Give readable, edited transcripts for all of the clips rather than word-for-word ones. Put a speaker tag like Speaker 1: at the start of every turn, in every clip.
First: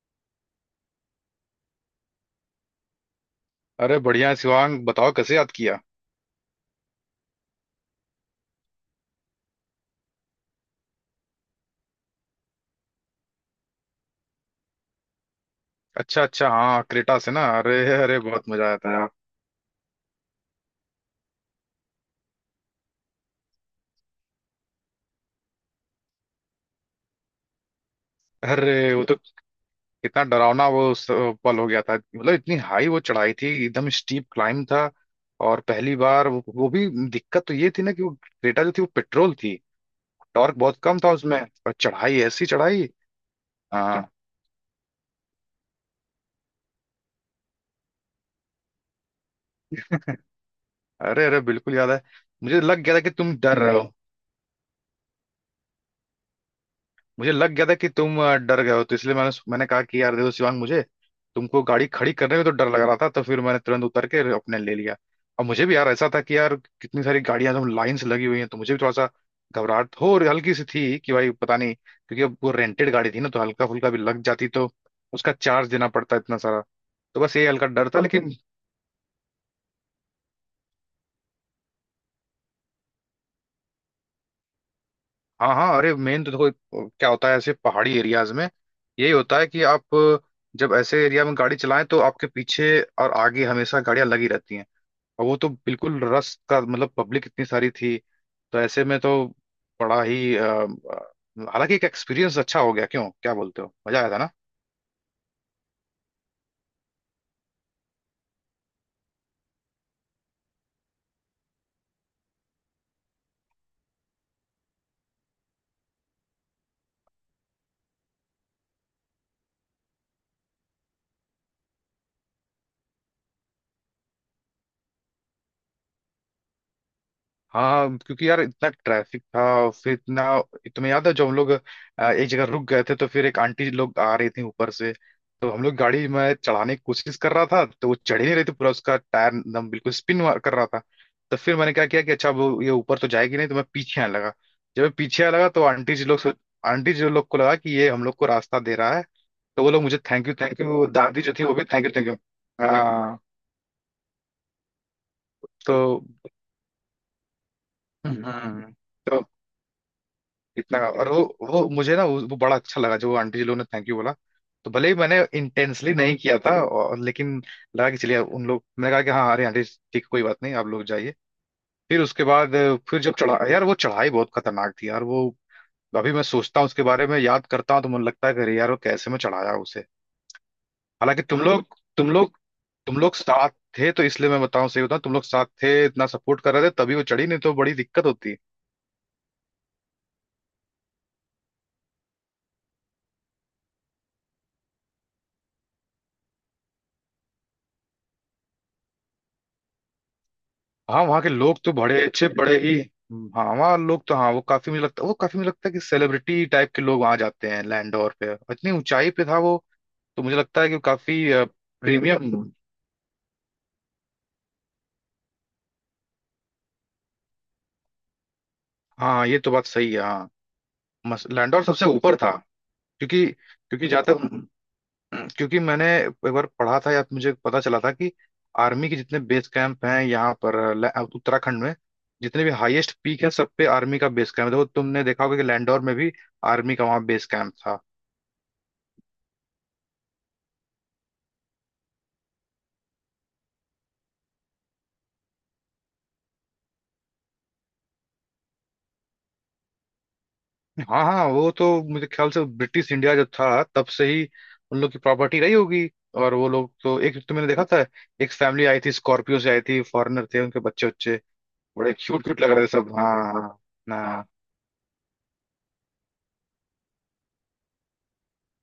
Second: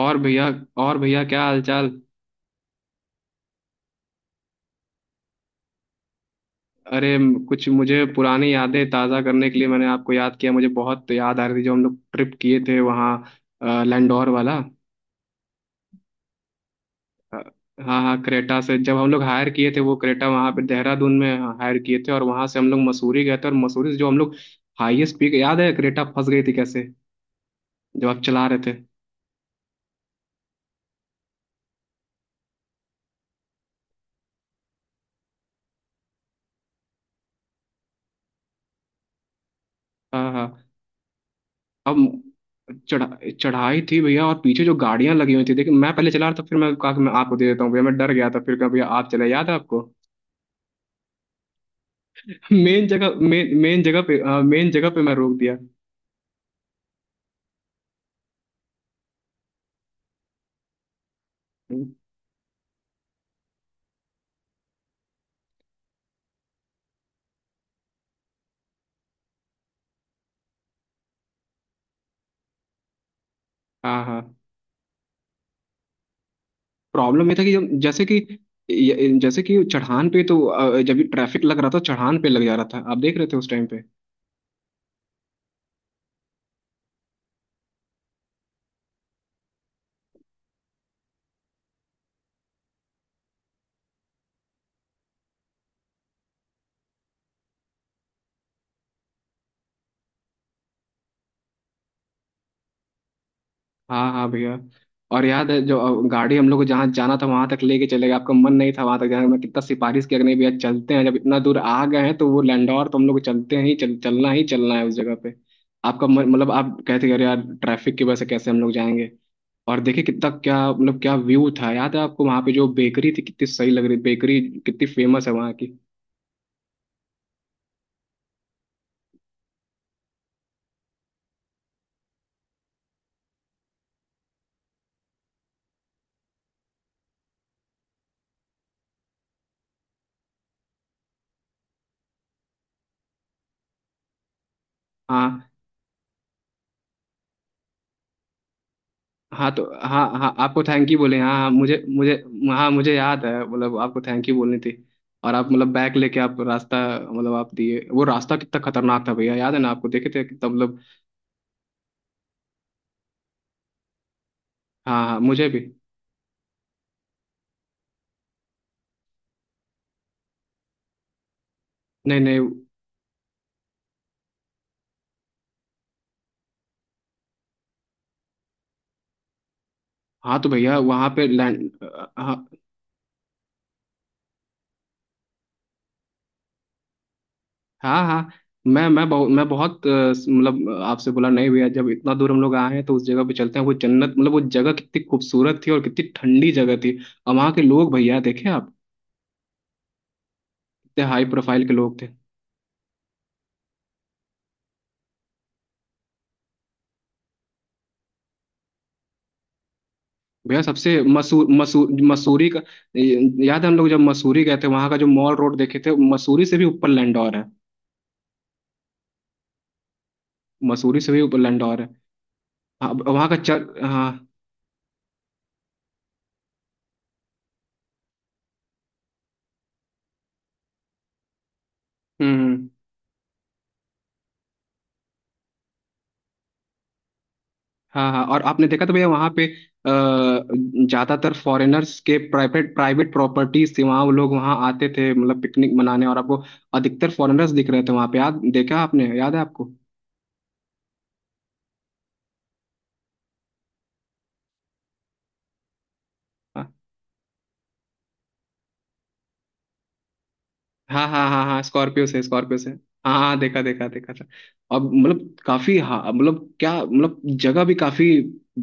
Speaker 1: और भैया और भैया क्या हालचाल।
Speaker 2: अरे बढ़िया है शिवांग, बताओ कैसे याद किया।
Speaker 1: अरे कुछ मुझे पुरानी यादें ताज़ा करने के लिए मैंने आपको याद किया। मुझे बहुत याद आ रही थी जो हम लोग ट्रिप किए थे वहाँ। लैंडोर वाला।
Speaker 2: अच्छा अच्छा, हाँ, क्रेटा से
Speaker 1: अ,
Speaker 2: ना। अरे
Speaker 1: हाँ
Speaker 2: अरे,
Speaker 1: हाँ,
Speaker 2: बहुत
Speaker 1: क्रेटा
Speaker 2: मजा
Speaker 1: से
Speaker 2: आया था
Speaker 1: जब
Speaker 2: यार।
Speaker 1: हम लोग हायर किए थे वो क्रेटा वहाँ पे देहरादून में हायर किए थे, और वहाँ से हम लोग मसूरी गए थे, और मसूरी से जो हम लोग हाईएस्ट पीक याद है, क्रेटा फंस गई थी कैसे जब आप चला रहे थे।
Speaker 2: अरे वो तो कितना डरावना वो उस पल हो गया था। मतलब इतनी हाई वो चढ़ाई थी, एकदम स्टीप क्लाइंब था। और पहली बार वो भी दिक्कत तो ये थी ना कि वो क्रेटा जो थी वो पेट्रोल थी।
Speaker 1: हाँ हाँ।
Speaker 2: टॉर्क बहुत कम था उसमें, और चढ़ाई
Speaker 1: अब
Speaker 2: ऐसी चढ़ाई।
Speaker 1: चढ़ा चढ़ाई थी
Speaker 2: हाँ।
Speaker 1: भैया, और पीछे जो गाड़ियां लगी हुई थी देखिए। मैं पहले चला रहा था, फिर मैं कहा कि मैं आपको दे देता हूँ भैया, मैं डर गया था, फिर कहा भैया आप चले, याद है आपको।
Speaker 2: अरे अरे, बिल्कुल याद है। मुझे लग
Speaker 1: मेन
Speaker 2: गया था कि
Speaker 1: जगह
Speaker 2: तुम
Speaker 1: मेन
Speaker 2: डर रहे
Speaker 1: मेन
Speaker 2: हो।
Speaker 1: जगह पे मेन जगह पे मैं रोक दिया।
Speaker 2: मुझे लग गया था कि तुम डर गए हो, तो इसलिए मैंने मैंने कहा कि यार देखो शिवांग, मुझे तुमको गाड़ी खड़ी करने में तो डर लग रहा था, तो फिर मैंने तुरंत उतर के अपने ले लिया। और मुझे भी यार ऐसा था कि यार कितनी सारी गाड़ियां एकदम लाइन से लगी हुई हैं, तो मुझे भी थोड़ा सा घबराहट हो और हल्की सी थी कि भाई पता नहीं, क्योंकि अब वो रेंटेड गाड़ी थी ना, तो हल्का फुल्का भी
Speaker 1: हाँ हाँ।
Speaker 2: लग जाती तो उसका चार्ज देना पड़ता इतना सारा। तो
Speaker 1: प्रॉब्लम ये
Speaker 2: बस
Speaker 1: था
Speaker 2: ये
Speaker 1: कि जब
Speaker 2: हल्का डर था,
Speaker 1: जैसे कि
Speaker 2: लेकिन
Speaker 1: ये- जैसे कि चढ़ान पे तो जब भी ट्रैफिक लग रहा था चढ़ान पे लग जा रहा था, आप देख रहे थे उस टाइम पे।
Speaker 2: हाँ हाँ। अरे मेन तो देखो क्या होता है ऐसे पहाड़ी एरियाज में, यही होता है कि आप जब ऐसे एरिया में गाड़ी चलाएं तो आपके पीछे और आगे हमेशा गाड़ियां लगी रहती हैं। और वो तो बिल्कुल रश का मतलब पब्लिक इतनी सारी थी, तो ऐसे में तो बड़ा ही हालांकि एक एक्सपीरियंस अच्छा हो गया, क्यों, क्या बोलते हो, मजा
Speaker 1: हाँ
Speaker 2: आया था
Speaker 1: हाँ
Speaker 2: ना।
Speaker 1: भैया। और याद है जो गाड़ी हम लोग को जहाँ जाना था वहां तक लेके चले गए, आपका मन नहीं था वहां तक जाने का। मैं कितना सिफारिश किया कि नहीं भैया चलते हैं, जब इतना दूर आ गए हैं तो वो लैंडौर तो हम लोग को चलते हैं ही, चलना ही चलना है उस जगह पे। आपका मन मतलब आप कहते कि अरे यार, ट्रैफिक की वजह से कैसे हम लोग जाएंगे। और देखिए कितना, क्या मतलब क्या व्यू था, याद है आपको वहां पे जो बेकरी थी, कितनी सही लग रही बेकरी, कितनी फेमस है वहाँ की।
Speaker 2: हाँ क्योंकि यार इतना ट्रैफिक था और फिर इतना तुम्हें याद है जब हम लोग एक जगह रुक गए थे, तो फिर एक आंटी लोग आ रही थी ऊपर से, तो हम लोग गाड़ी में चढ़ाने की कोशिश कर रहा था, तो वो चढ़ ही नहीं रही थी, पूरा उसका टायर एकदम बिल्कुल स्पिन कर रहा था। तो फिर मैंने क्या किया कि अच्छा वो ये ऊपर तो जाएगी नहीं, तो मैं पीछे आने लगा। जब मैं पीछे आने
Speaker 1: हाँ
Speaker 2: लगा तो आंटी जी लोग को लगा कि ये हम लोग को रास्ता दे रहा है।
Speaker 1: हाँ,
Speaker 2: तो
Speaker 1: तो
Speaker 2: वो लोग मुझे
Speaker 1: हाँ
Speaker 2: थैंक यू
Speaker 1: हाँ,
Speaker 2: थैंक
Speaker 1: आपको
Speaker 2: यू,
Speaker 1: थैंक यू बोले।
Speaker 2: दादी जो
Speaker 1: हाँ
Speaker 2: थी
Speaker 1: हाँ,
Speaker 2: वो भी
Speaker 1: मुझे
Speaker 2: थैंक यू थैंक यू।
Speaker 1: मुझे हाँ मुझे
Speaker 2: हाँ
Speaker 1: याद है, मतलब आपको थैंक यू बोलनी थी। और आप मतलब
Speaker 2: तो
Speaker 1: बैग लेके आप रास्ता, मतलब आप दिए वो
Speaker 2: हम्म,
Speaker 1: रास्ता कितना
Speaker 2: हम्म।
Speaker 1: खतरनाक था भैया, याद है ना आपको, देखे थे कितना मतलब।
Speaker 2: इतना और वो मुझे ना वो बड़ा अच्छा लगा जो आंटी जी लोगों ने थैंक यू बोला। तो भले ही
Speaker 1: हाँ हाँ,
Speaker 2: मैंने
Speaker 1: मुझे भी।
Speaker 2: इंटेंसली नहीं किया था और लेकिन लगा कि चलिए उन लोग, मैंने कहा कि हाँ अरे आंटी, ठीक कोई बात नहीं, आप लोग जाइए। फिर
Speaker 1: नहीं
Speaker 2: उसके
Speaker 1: नहीं।
Speaker 2: बाद फिर जब चढ़ा यार, वो चढ़ाई बहुत खतरनाक थी यार। वो अभी मैं सोचता हूँ उसके बारे में, याद करता हूँ तो मुझे लगता है कि अरे यार वो कैसे मैं चढ़ाया उसे।
Speaker 1: हाँ तो भैया वहाँ
Speaker 2: हालांकि
Speaker 1: पे
Speaker 2: तुम लोग
Speaker 1: लैंड।
Speaker 2: तुम
Speaker 1: हाँ
Speaker 2: लोग तुम लोग साथ थे, तो इसलिए मैं बताऊं, सही बताऊं, तुम लोग साथ थे, इतना सपोर्ट कर रहे थे, तभी वो चढ़ी, नहीं तो बड़ी
Speaker 1: हाँ
Speaker 2: दिक्कत
Speaker 1: हाँ।
Speaker 2: होती।
Speaker 1: मैं मैं बहुत मैं बहुत अ, मतलब आपसे बोला नहीं भैया, जब इतना दूर हम लोग आए हैं तो उस जगह पे चलते हैं, वो जन्नत मतलब वो जगह कितनी खूबसूरत थी, और कितनी ठंडी जगह थी। और वहाँ के लोग भैया देखे आप,
Speaker 2: हाँ
Speaker 1: कितने
Speaker 2: वहाँ
Speaker 1: हाई
Speaker 2: के लोग
Speaker 1: प्रोफाइल के
Speaker 2: तो
Speaker 1: लोग
Speaker 2: बड़े
Speaker 1: थे।
Speaker 2: अच्छे बड़े ही। हाँ वहाँ लोग तो, हाँ वो काफी, मुझे लगता है वो काफी, मुझे लगता है कि सेलिब्रिटी टाइप के लोग वहाँ जाते हैं लैंडोर पे, और इतनी ऊंचाई पे था वो, तो मुझे
Speaker 1: भैया
Speaker 2: लगता है कि वो
Speaker 1: सबसे
Speaker 2: काफी
Speaker 1: मसूर मसूर
Speaker 2: प्रीमियम।
Speaker 1: मसूरी का, याद है हम लोग जब मसूरी गए थे वहां का जो मॉल रोड देखे थे, मसूरी से भी ऊपर लैंडौर है।
Speaker 2: हाँ ये तो बात सही है, हाँ।
Speaker 1: मसूरी से भी ऊपर
Speaker 2: लैंडोर
Speaker 1: लैंडौर
Speaker 2: सबसे
Speaker 1: है।
Speaker 2: ऊपर था,
Speaker 1: हाँ,
Speaker 2: क्योंकि
Speaker 1: वहाँ का चर
Speaker 2: क्योंकि जहाँ
Speaker 1: हाँ।
Speaker 2: तक क्योंकि मैंने एक बार पढ़ा था या तो मुझे पता चला था कि आर्मी के जितने बेस कैंप हैं यहाँ पर उत्तराखंड में,
Speaker 1: हम्म,
Speaker 2: जितने भी
Speaker 1: हम्म।
Speaker 2: हाईएस्ट पीक है सब पे आर्मी का बेस कैंप है। देखो तुमने देखा होगा कि लैंडोर में भी आर्मी का वहाँ बेस कैंप था।
Speaker 1: हाँ हाँ। और आपने देखा तो भैया वहाँ पे ज्यादातर फॉरेनर्स के प्राइवेट प्राइवेट प्रॉपर्टीज थी वहाँ, वो लोग वहाँ आते थे मतलब पिकनिक मनाने, और आपको अधिकतर फॉरेनर्स दिख रहे थे वहाँ पे, याद देखा आपने, याद है आपको।
Speaker 2: हाँ हाँ, वो तो मुझे ख्याल से ब्रिटिश इंडिया जब था तब से ही उन लोग की प्रॉपर्टी रही होगी। और वो लोग
Speaker 1: हाँ।
Speaker 2: तो, एक तो मैंने देखा था, एक फैमिली आई थी, स्कॉर्पियो से आई थी, फॉरेनर थे, उनके बच्चे
Speaker 1: हाँ
Speaker 2: बच्चे
Speaker 1: हाँ हाँ हाँ,
Speaker 2: बड़े
Speaker 1: स्कॉर्पियो से,
Speaker 2: क्यूट क्यूट लग
Speaker 1: स्कॉर्पियो
Speaker 2: रहे थे
Speaker 1: से।
Speaker 2: सब, हाँ
Speaker 1: हाँ हाँ, देखा देखा
Speaker 2: हाँ
Speaker 1: देखा था।
Speaker 2: हाँ।
Speaker 1: अब मतलब काफी, हाँ मतलब क्या मतलब, जगह भी काफी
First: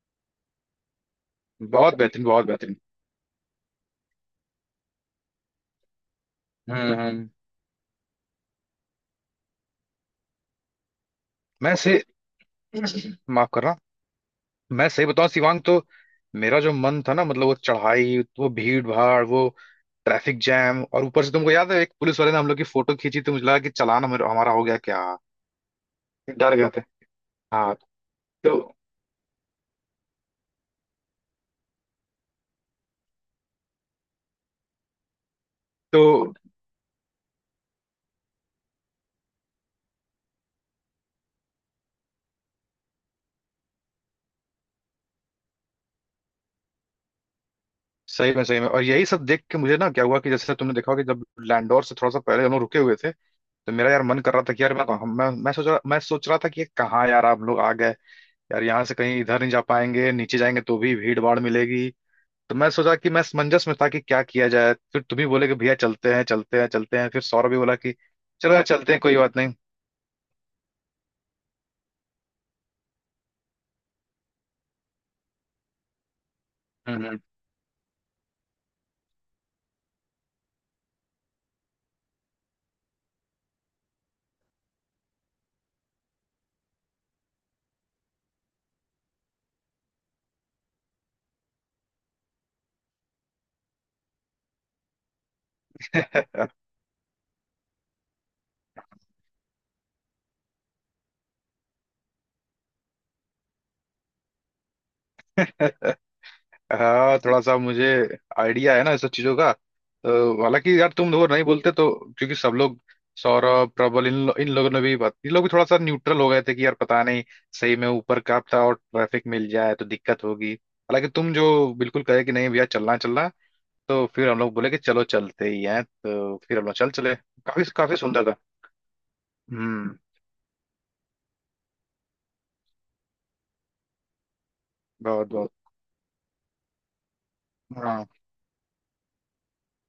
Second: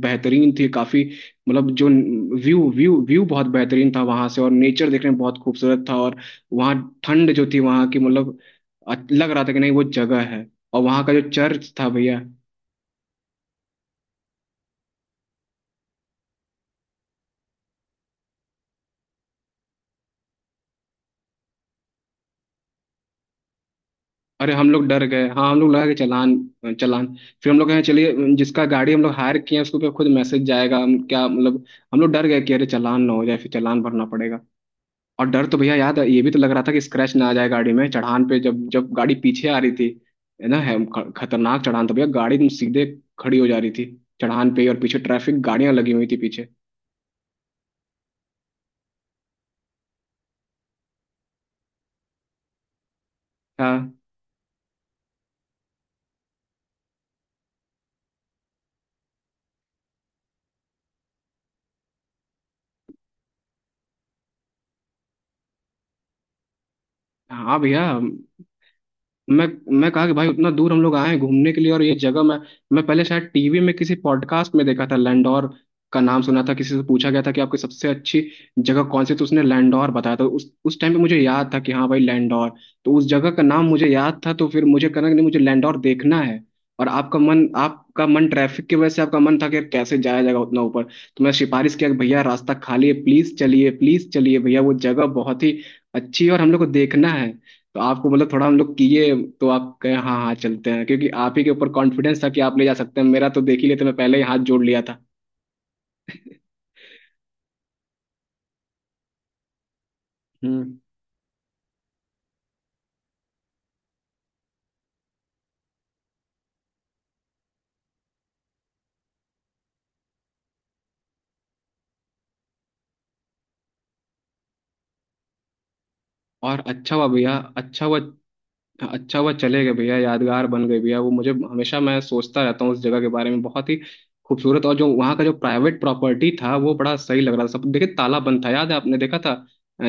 Speaker 1: बेहतरीन थी, काफी मतलब जो
Speaker 2: बहुत बेहतरीन, बहुत
Speaker 1: व्यू
Speaker 2: बेहतरीन।
Speaker 1: व्यू व्यू बहुत बेहतरीन था वहां से, और नेचर देखने में बहुत खूबसूरत था। और वहाँ
Speaker 2: हम्म हम्म।
Speaker 1: ठंड जो थी वहाँ की, मतलब लग रहा था कि नहीं वो जगह है। और वहाँ का जो चर्च
Speaker 2: मैं
Speaker 1: था
Speaker 2: से
Speaker 1: भैया।
Speaker 2: माफ करना। मैं सही बताऊं शिवांग तो, मेरा जो मन था ना, मतलब वो चढ़ाई, वो भीड़ भाड़, वो ट्रैफिक जैम, और ऊपर से तुमको याद है एक पुलिस वाले ने हम लोग की फोटो खींची, तो मुझे लगा कि चालान हमारा
Speaker 1: अरे
Speaker 2: हमारा हो
Speaker 1: हम
Speaker 2: गया
Speaker 1: लोग
Speaker 2: क्या।
Speaker 1: डर गए, हाँ हम लोग लगा कि चालान।
Speaker 2: डर गए थे
Speaker 1: चालान, फिर हम लोग
Speaker 2: हाँ
Speaker 1: कहे चलिए,
Speaker 2: तो।
Speaker 1: जिसका गाड़ी हम लोग हायर किए हैं उसके ऊपर खुद मैसेज जाएगा, हम क्या मतलब, हम लोग डर गए कि अरे चालान ना हो जाए, फिर चालान भरना पड़ेगा। और डर तो भैया याद
Speaker 2: तो
Speaker 1: है, ये भी तो लग रहा था कि स्क्रैच ना आ जाए गाड़ी में, चढ़ान पे जब जब गाड़ी पीछे आ रही थी। है ना, खतरनाक चढ़ान था भैया, गाड़ी एकदम सीधे खड़ी हो जा रही थी चढ़ान पे ही, और पीछे ट्रैफिक गाड़ियां लगी हुई थी पीछे।
Speaker 2: सही में सही में, और यही सब देख के मुझे ना क्या हुआ कि जैसे तुमने देखा होगा कि जब लैंडोर से थोड़ा सा पहले हम लोग रुके हुए थे, तो मेरा
Speaker 1: हाँ
Speaker 2: यार मन कर रहा था कि यार मैं सोच रहा था कि ये कहाँ यार हम लोग आ गए, यार यहाँ से कहीं इधर नहीं जा पाएंगे, नीचे जाएंगे तो भी भीड़ भाड़ मिलेगी। तो मैं सोचा कि मैं असमंजस में था कि क्या किया जाए, फिर तुम ही बोले कि भैया चलते हैं चलते हैं चलते हैं, फिर सौरभ भी
Speaker 1: हाँ
Speaker 2: बोला
Speaker 1: भैया।
Speaker 2: कि चलो यार चलते हैं कोई बात
Speaker 1: मैं
Speaker 2: नहीं।
Speaker 1: मैं कहा कि भाई उतना दूर हम लोग आए हैं घूमने के लिए, और ये जगह मैं पहले शायद टीवी में किसी पॉडकास्ट में देखा था, लैंडोर का नाम सुना था, किसी से पूछा
Speaker 2: हम्म
Speaker 1: गया था कि आपकी सबसे अच्छी जगह कौन सी, तो उसने लैंडोर बताया था। उस टाइम पे मुझे याद था कि हाँ भाई लैंडोर, तो उस जगह का नाम मुझे याद था। तो फिर मुझे कहना कि नहीं, मुझे लैंडोर देखना है। और आपका मन ट्रैफिक की वजह से आपका मन था कि यार कैसे जाया जाएगा उतना ऊपर। तो मैं सिफारिश किया कि भैया रास्ता खाली है, प्लीज चलिए, प्लीज चलिए भैया, वो जगह बहुत ही अच्छी है और
Speaker 2: हम्म।
Speaker 1: हम लोग को देखना है। तो आपको मतलब थोड़ा हम लोग किए, तो आप कहे हाँ हाँ चलते हैं, क्योंकि आप ही के ऊपर कॉन्फिडेंस था कि आप ले जा सकते हैं, मेरा तो देख ही लेते, मैं पहले ही हाथ जोड़ लिया था।
Speaker 2: हाँ, थोड़ा सा मुझे आइडिया है ना इस सब चीजों का। तो
Speaker 1: हम्म।
Speaker 2: हालांकि यार तुम लोग नहीं बोलते तो, क्योंकि सब लोग, सौरभ प्रबल इन लोगों ने भी बात, इन लोग भी थोड़ा सा न्यूट्रल हो गए थे कि यार पता नहीं सही में ऊपर का था और ट्रैफिक मिल जाए तो दिक्कत होगी। हालांकि तुम जो बिल्कुल कहे कि नहीं भैया चलना चलना, तो फिर हम लोग बोले कि चलो चलते ही हैं, तो फिर
Speaker 1: और
Speaker 2: हम लोग चल
Speaker 1: अच्छा हुआ
Speaker 2: चले।
Speaker 1: भैया,
Speaker 2: काफी
Speaker 1: अच्छा
Speaker 2: काफी
Speaker 1: हुआ,
Speaker 2: सुंदर था।
Speaker 1: अच्छा हुआ चले गए भैया,
Speaker 2: हम्म।
Speaker 1: यादगार बन गए भैया, वो मुझे हमेशा मैं सोचता रहता हूँ उस जगह के बारे में, बहुत ही खूबसूरत, और जो वहाँ का
Speaker 2: बहुत
Speaker 1: जो
Speaker 2: बहुत।
Speaker 1: प्राइवेट प्रॉपर्टी था वो बड़ा सही लग रहा था सब, देखिए
Speaker 2: हाँ
Speaker 1: ताला बंद था, याद है आपने देखा था।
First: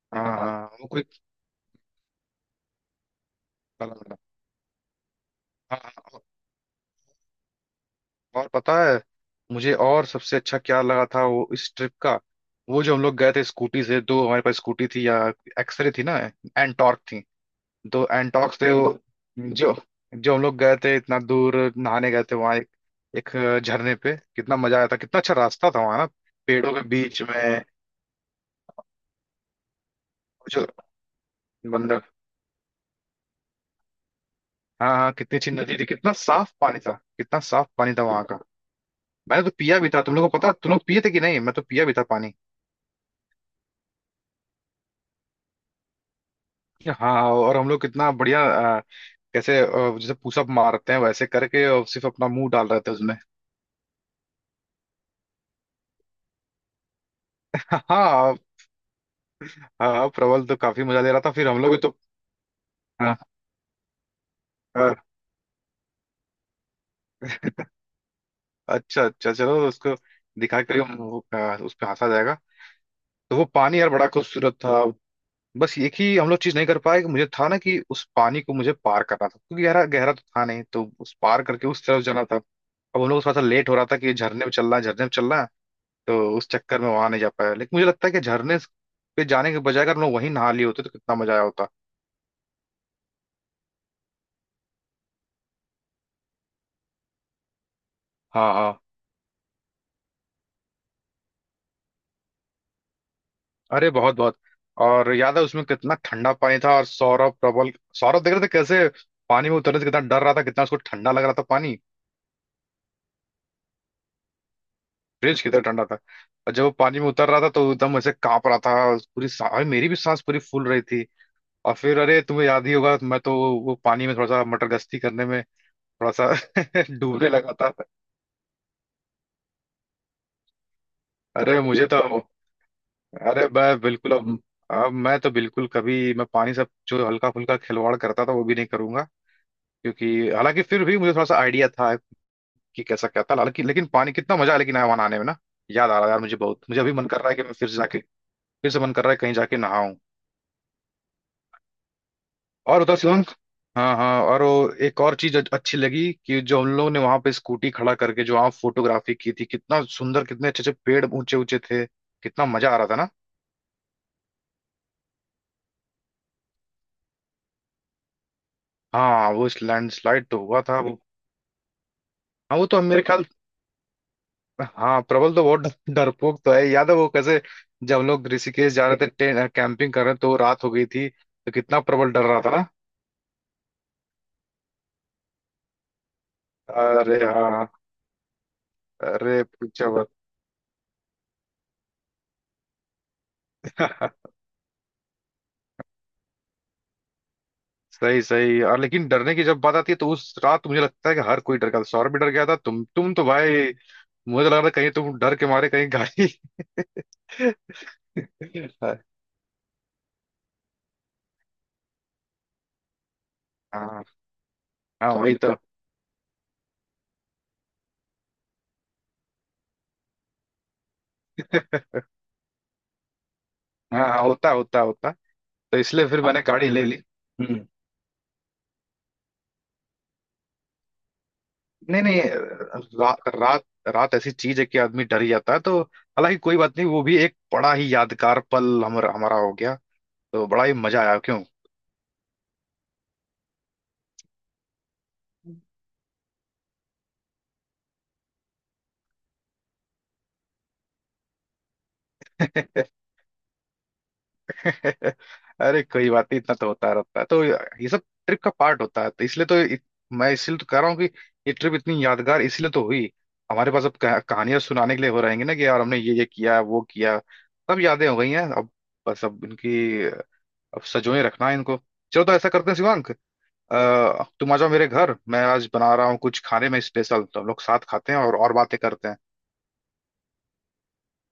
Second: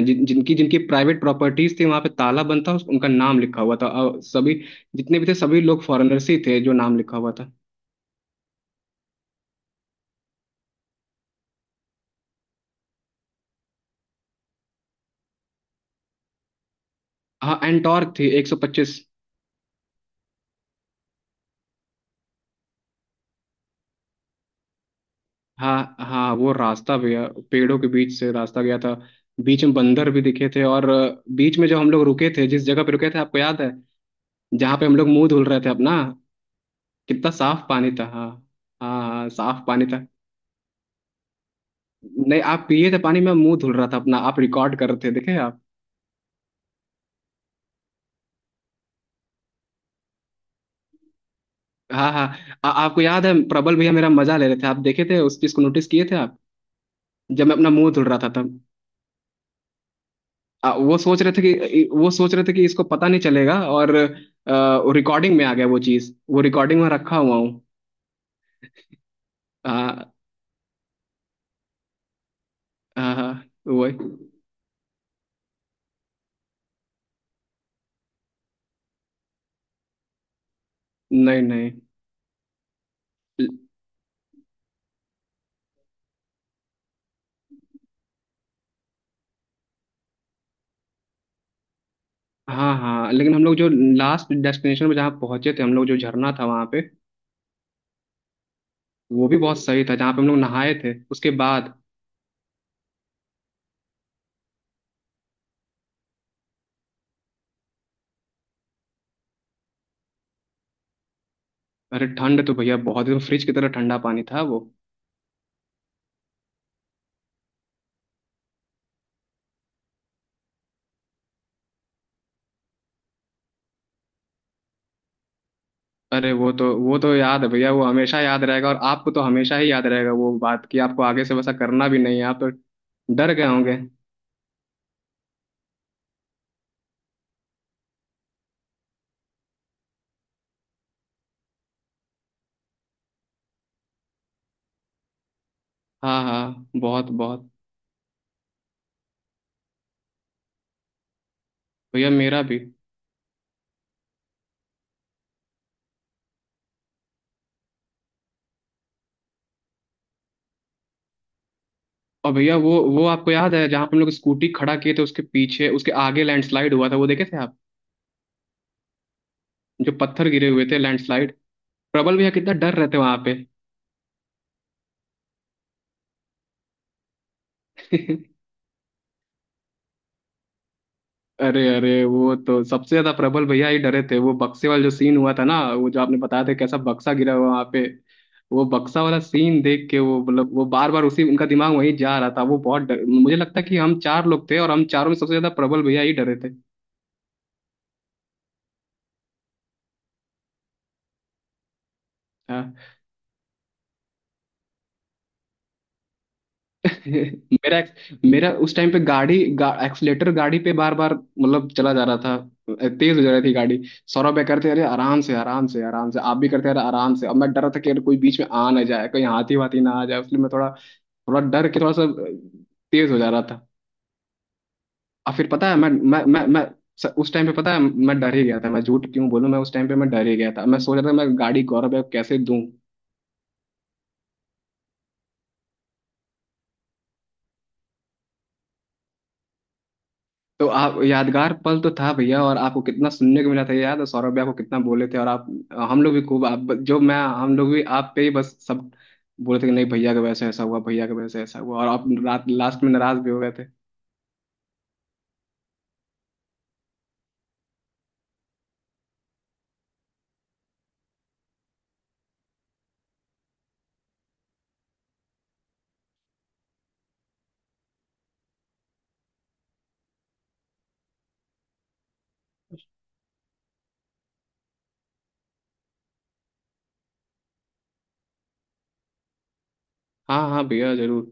Speaker 1: जिन
Speaker 2: हाँ,
Speaker 1: जिनकी
Speaker 2: हाँ
Speaker 1: जिनकी
Speaker 2: वो कोई,
Speaker 1: प्राइवेट प्रॉपर्टीज थी वहाँ पे ताला बंद था, उनका नाम लिखा हुआ था,
Speaker 2: हाँ
Speaker 1: और सभी जितने भी थे सभी
Speaker 2: हाँ,
Speaker 1: लोग
Speaker 2: हाँ।
Speaker 1: फॉरेनर्स ही थे जो नाम लिखा हुआ था।
Speaker 2: और पता है मुझे, और सबसे अच्छा क्या लगा था वो इस ट्रिप का, वो जो हम लोग गए थे स्कूटी से, दो हमारे पास स्कूटी थी, या एक्सरे थी ना, एंटॉर्क थी,
Speaker 1: हाँ,
Speaker 2: दो
Speaker 1: एंटॉर्क थी
Speaker 2: एंटॉर्क थे वो,
Speaker 1: 125।
Speaker 2: जो जो हम लोग गए थे इतना दूर नहाने गए थे वहां एक एक झरने पे, कितना मजा आया था, कितना अच्छा रास्ता था
Speaker 1: हाँ
Speaker 2: वहां ना।
Speaker 1: हाँ, वो
Speaker 2: पेड़ों के
Speaker 1: रास्ता
Speaker 2: बीच
Speaker 1: गया
Speaker 2: में
Speaker 1: पेड़ों के बीच से, रास्ता गया था। बीच में बंदर भी दिखे थे,
Speaker 2: जो
Speaker 1: और बीच में जब हम लोग
Speaker 2: बंदर,
Speaker 1: रुके थे जिस जगह पे रुके थे, आपको याद है, जहाँ पे
Speaker 2: हाँ
Speaker 1: हम लोग
Speaker 2: हाँ,
Speaker 1: मुंह
Speaker 2: कितनी
Speaker 1: धुल
Speaker 2: अच्छी
Speaker 1: रहे थे
Speaker 2: नदी थी,
Speaker 1: अपना।
Speaker 2: कितना साफ पानी था।
Speaker 1: कितना
Speaker 2: कितना
Speaker 1: साफ
Speaker 2: साफ
Speaker 1: पानी
Speaker 2: पानी था
Speaker 1: था।
Speaker 2: वहां
Speaker 1: हाँ
Speaker 2: का।
Speaker 1: हाँ हाँ,
Speaker 2: मैंने तो
Speaker 1: साफ
Speaker 2: पिया
Speaker 1: पानी
Speaker 2: भी था,
Speaker 1: था।
Speaker 2: तुम लोगों को पता, तुम लोग पिए थे कि नहीं, मैं तो पिया भी था पानी।
Speaker 1: नहीं, आप पिए थे, पानी में मुंह धुल रहा था अपना, आप रिकॉर्ड कर रहे थे देखे आप।
Speaker 2: हाँ और हम लोग कितना बढ़िया, कैसे जैसे पुशअप मारते हैं वैसे करके, और सिर्फ
Speaker 1: हाँ हाँ।
Speaker 2: अपना मुंह डाल रहे थे
Speaker 1: आपको
Speaker 2: उसमें।
Speaker 1: याद है, प्रबल भैया मेरा मजा ले रहे थे, आप देखे थे उस चीज को, नोटिस किए थे आप जब मैं अपना मुंह धुल रहा था
Speaker 2: हाँ
Speaker 1: तब।
Speaker 2: हाँ, प्रबल तो काफी
Speaker 1: वो
Speaker 2: मजा ले
Speaker 1: सोच
Speaker 2: रहा
Speaker 1: रहे
Speaker 2: था,
Speaker 1: थे
Speaker 2: फिर हम लोग भी
Speaker 1: कि
Speaker 2: तो।
Speaker 1: वो सोच रहे थे कि इसको पता
Speaker 2: हाँ,
Speaker 1: नहीं चलेगा, और
Speaker 2: हाँ,
Speaker 1: रिकॉर्डिंग में आ गया वो चीज, वो रिकॉर्डिंग में रखा हुआ हूँ।
Speaker 2: अच्छा अच्छा, चलो उसको
Speaker 1: हाँ
Speaker 2: दिखा के उस पर हंसा जाएगा।
Speaker 1: हाँ हाँ,
Speaker 2: तो वो पानी
Speaker 1: वो,
Speaker 2: यार बड़ा खूबसूरत था। बस एक ही हम लोग चीज नहीं कर पाए कि मुझे था ना कि उस पानी को मुझे पार करना था, क्योंकि गहरा गहरा तो था नहीं, तो उस
Speaker 1: नहीं
Speaker 2: पार करके
Speaker 1: नहीं।
Speaker 2: उस तरफ जाना था। अब उन लोग को थोड़ा सा लेट हो रहा था कि झरने में चलना है झरने में चलना है, तो उस चक्कर में वहां नहीं जा पाया। लेकिन मुझे लगता है कि झरने पे जाने के बजाय अगर हम लोग वहीं नहा लिए होते तो कितना मजा आया होता।
Speaker 1: हाँ हाँ, लेकिन हम लोग जो लास्ट डेस्टिनेशन पे जहाँ पहुंचे थे हम लोग, जो झरना था वहाँ पे,
Speaker 2: हाँ हाँ,
Speaker 1: वो भी बहुत सही था, जहाँ पे हम लोग नहाए थे उसके बाद।
Speaker 2: अरे बहुत बहुत, और याद है उसमें कितना ठंडा पानी था, और सौरभ प्रबल, सौरभ देख रहे थे कैसे पानी में उतरने से कितना डर रहा था, कितना उसको ठंडा लग रहा था पानी।
Speaker 1: अरे ठंड तो भैया बहुत, एकदम फ्रिज की तरह ठंडा पानी था वो।
Speaker 2: फ्रिज कितना ठंडा था, और जब वो पानी में उतर रहा था तो एकदम ऐसे कांप रहा था। अरे मेरी भी सांस पूरी फूल रही थी। और फिर अरे तुम्हें याद ही होगा, मैं तो वो पानी में थोड़ा सा मटर गश्ती करने में थोड़ा
Speaker 1: अरे
Speaker 2: सा
Speaker 1: वो तो
Speaker 2: डूबने
Speaker 1: याद है
Speaker 2: लगा
Speaker 1: भैया,
Speaker 2: था।
Speaker 1: वो हमेशा याद रहेगा, और आपको तो हमेशा ही याद रहेगा वो बात, कि आपको आगे से वैसा
Speaker 2: अरे मुझे
Speaker 1: करना भी
Speaker 2: तो,
Speaker 1: नहीं है आप तो। डर गए
Speaker 2: अरे मैं
Speaker 1: होंगे।
Speaker 2: बिल्कुल अब मैं तो बिल्कुल कभी, मैं पानी से जो हल्का फुल्का खिलवाड़ करता था वो भी नहीं करूंगा। क्योंकि हालांकि फिर भी मुझे थोड़ा सा आइडिया था कि कैसा क्या था, हालांकि लेकिन पानी कितना मजा है लेकिन आया वहां नहाने में ना। याद आ रहा है यार,
Speaker 1: हाँ
Speaker 2: मुझे बहुत,
Speaker 1: हाँ,
Speaker 2: मुझे अभी मन
Speaker 1: बहुत
Speaker 2: कर रहा है कि
Speaker 1: बहुत।
Speaker 2: मैं फिर से जाके, फिर से मन कर रहा है कहीं जाके नहाऊं।
Speaker 1: भैया मेरा भी।
Speaker 2: और उधर शिवांग, हाँ हाँ, और वो एक और चीज अच्छी लगी कि जो हम लोगों ने वहां पे स्कूटी खड़ा करके जो वहां फोटोग्राफी की थी, कितना सुंदर, कितने अच्छे अच्छे पेड़ ऊंचे ऊंचे थे,
Speaker 1: और
Speaker 2: कितना
Speaker 1: भैया
Speaker 2: मजा
Speaker 1: वो
Speaker 2: आ रहा था
Speaker 1: वो
Speaker 2: ना।
Speaker 1: आपको याद है जहाँ पे हम लोग स्कूटी खड़ा किए थे, उसके पीछे उसके आगे लैंडस्लाइड हुआ था, वो देखे थे आप,
Speaker 2: हाँ वो
Speaker 1: जो पत्थर
Speaker 2: लैंडस्लाइड तो
Speaker 1: गिरे
Speaker 2: हुआ
Speaker 1: हुए थे,
Speaker 2: था वो।
Speaker 1: लैंडस्लाइड, प्रबल भैया कितना
Speaker 2: हाँ वो
Speaker 1: डर
Speaker 2: तो हम
Speaker 1: रहे थे
Speaker 2: मेरे
Speaker 1: वहां
Speaker 2: ख्याल,
Speaker 1: पे।
Speaker 2: हाँ प्रबल तो बहुत डरपोक तो है, याद है वो कैसे जब हम लोग ऋषिकेश जा रहे थे कैंपिंग कर रहे थे तो रात हो गई थी तो
Speaker 1: अरे
Speaker 2: कितना
Speaker 1: अरे,
Speaker 2: प्रबल डर
Speaker 1: वो
Speaker 2: रहा था
Speaker 1: तो
Speaker 2: ना।
Speaker 1: सबसे ज्यादा प्रबल भैया ही डरे थे। वो बक्से वाला जो सीन हुआ था ना, वो जो आपने बताया था कैसा बक्सा
Speaker 2: अरे
Speaker 1: गिरा हुआ वहां
Speaker 2: हाँ।
Speaker 1: पे, वो बक्सा वाला
Speaker 2: अरे
Speaker 1: सीन देख
Speaker 2: पूछो
Speaker 1: के
Speaker 2: मत।
Speaker 1: वो, मतलब वो बार बार उसी, उनका दिमाग वहीं जा रहा था, वो बहुत डर, मुझे लगता है कि हम चार लोग थे और हम चारों में सबसे ज्यादा प्रबल भैया ही डरे थे।
Speaker 2: सही सही, और लेकिन डरने की जब बात आती है तो उस रात मुझे लगता है कि हर कोई डर गया था, सौरभ भी डर गया था,
Speaker 1: हाँ।
Speaker 2: तुम तो भाई, मुझे लग रहा था कहीं तुम डर के मारे कहीं गाड़ी।
Speaker 1: मेरा मेरा उस टाइम पे एक्सीलेटर गाड़ी पे बार बार मतलब चला जा रहा था, तेज हो जा रही थी गाड़ी।
Speaker 2: हाँ
Speaker 1: सौरभ भाई करते अरे
Speaker 2: हाँ
Speaker 1: आराम
Speaker 2: वही
Speaker 1: से
Speaker 2: तो।
Speaker 1: आराम से आराम से, आप भी करते अरे आराम से, अब मैं डर रहा था कि अरे कोई बीच में आ ना जाए, कोई हाथी वाथी ना आ जाए, इसलिए मैं थोड़ा, थोड़ा डर के थोड़ा सा तेज हो जा रहा था।
Speaker 2: हाँ हाँ, होता होता होता,
Speaker 1: और फिर पता है
Speaker 2: तो इसलिए फिर मैंने गाड़ी ले ली।
Speaker 1: उस टाइम पे
Speaker 2: हम्म।
Speaker 1: पता है मैं डर ही गया था, मैं झूठ क्यों बोलूं, मैं उस टाइम पे मैं डर ही गया था, मैं सोच रहा था मैं गाड़ी गौरव भाई
Speaker 2: नहीं
Speaker 1: को
Speaker 2: नहीं,
Speaker 1: कैसे दूं।
Speaker 2: रात, रात ऐसी चीज है कि आदमी डर ही जाता है। तो हालांकि कोई बात नहीं, वो भी एक बड़ा ही यादगार पल हमारा हो गया। तो बड़ा
Speaker 1: तो
Speaker 2: ही
Speaker 1: आप
Speaker 2: मजा आया, क्यों।
Speaker 1: यादगार पल तो था भैया, और आपको कितना सुनने को मिला था ये याद है, सौरभ भी आपको कितना बोले थे, और आप, हम लोग भी खूब, आप जो मैं हम लोग भी आप पे ही बस सब बोले थे कि नहीं भैया का वैसे ऐसा हुआ, भैया का वैसे ऐसा हुआ, और आप रात लास्ट में नाराज भी हो गए थे।
Speaker 2: अरे कोई बात नहीं, इतना तो होता रहता है, तो ये सब ट्रिप का पार्ट होता है। तो मैं इसलिए तो कह रहा हूँ कि ये ट्रिप इतनी यादगार इसलिए तो हुई। हमारे पास अब कहानियां सुनाने के लिए हो रहेंगे ना कि यार हमने ये किया वो किया। सब यादें हो गई हैं अब, बस अब इनकी, अब सजोए रखना है इनको। चलो तो ऐसा करते हैं शिवांग, तुम आ जाओ मेरे घर, मैं आज बना रहा हूँ कुछ खाने में स्पेशल, तो हम लोग साथ खाते हैं और बातें करते हैं।
Speaker 1: हाँ हाँ भैया, जरूर।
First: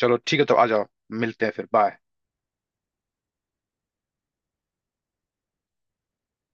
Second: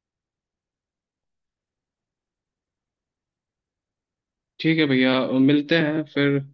Speaker 2: चलो ठीक है, तो आ जाओ। मिलते हैं फिर, बाय।
Speaker 1: ठीक है भैया, मिलते हैं फिर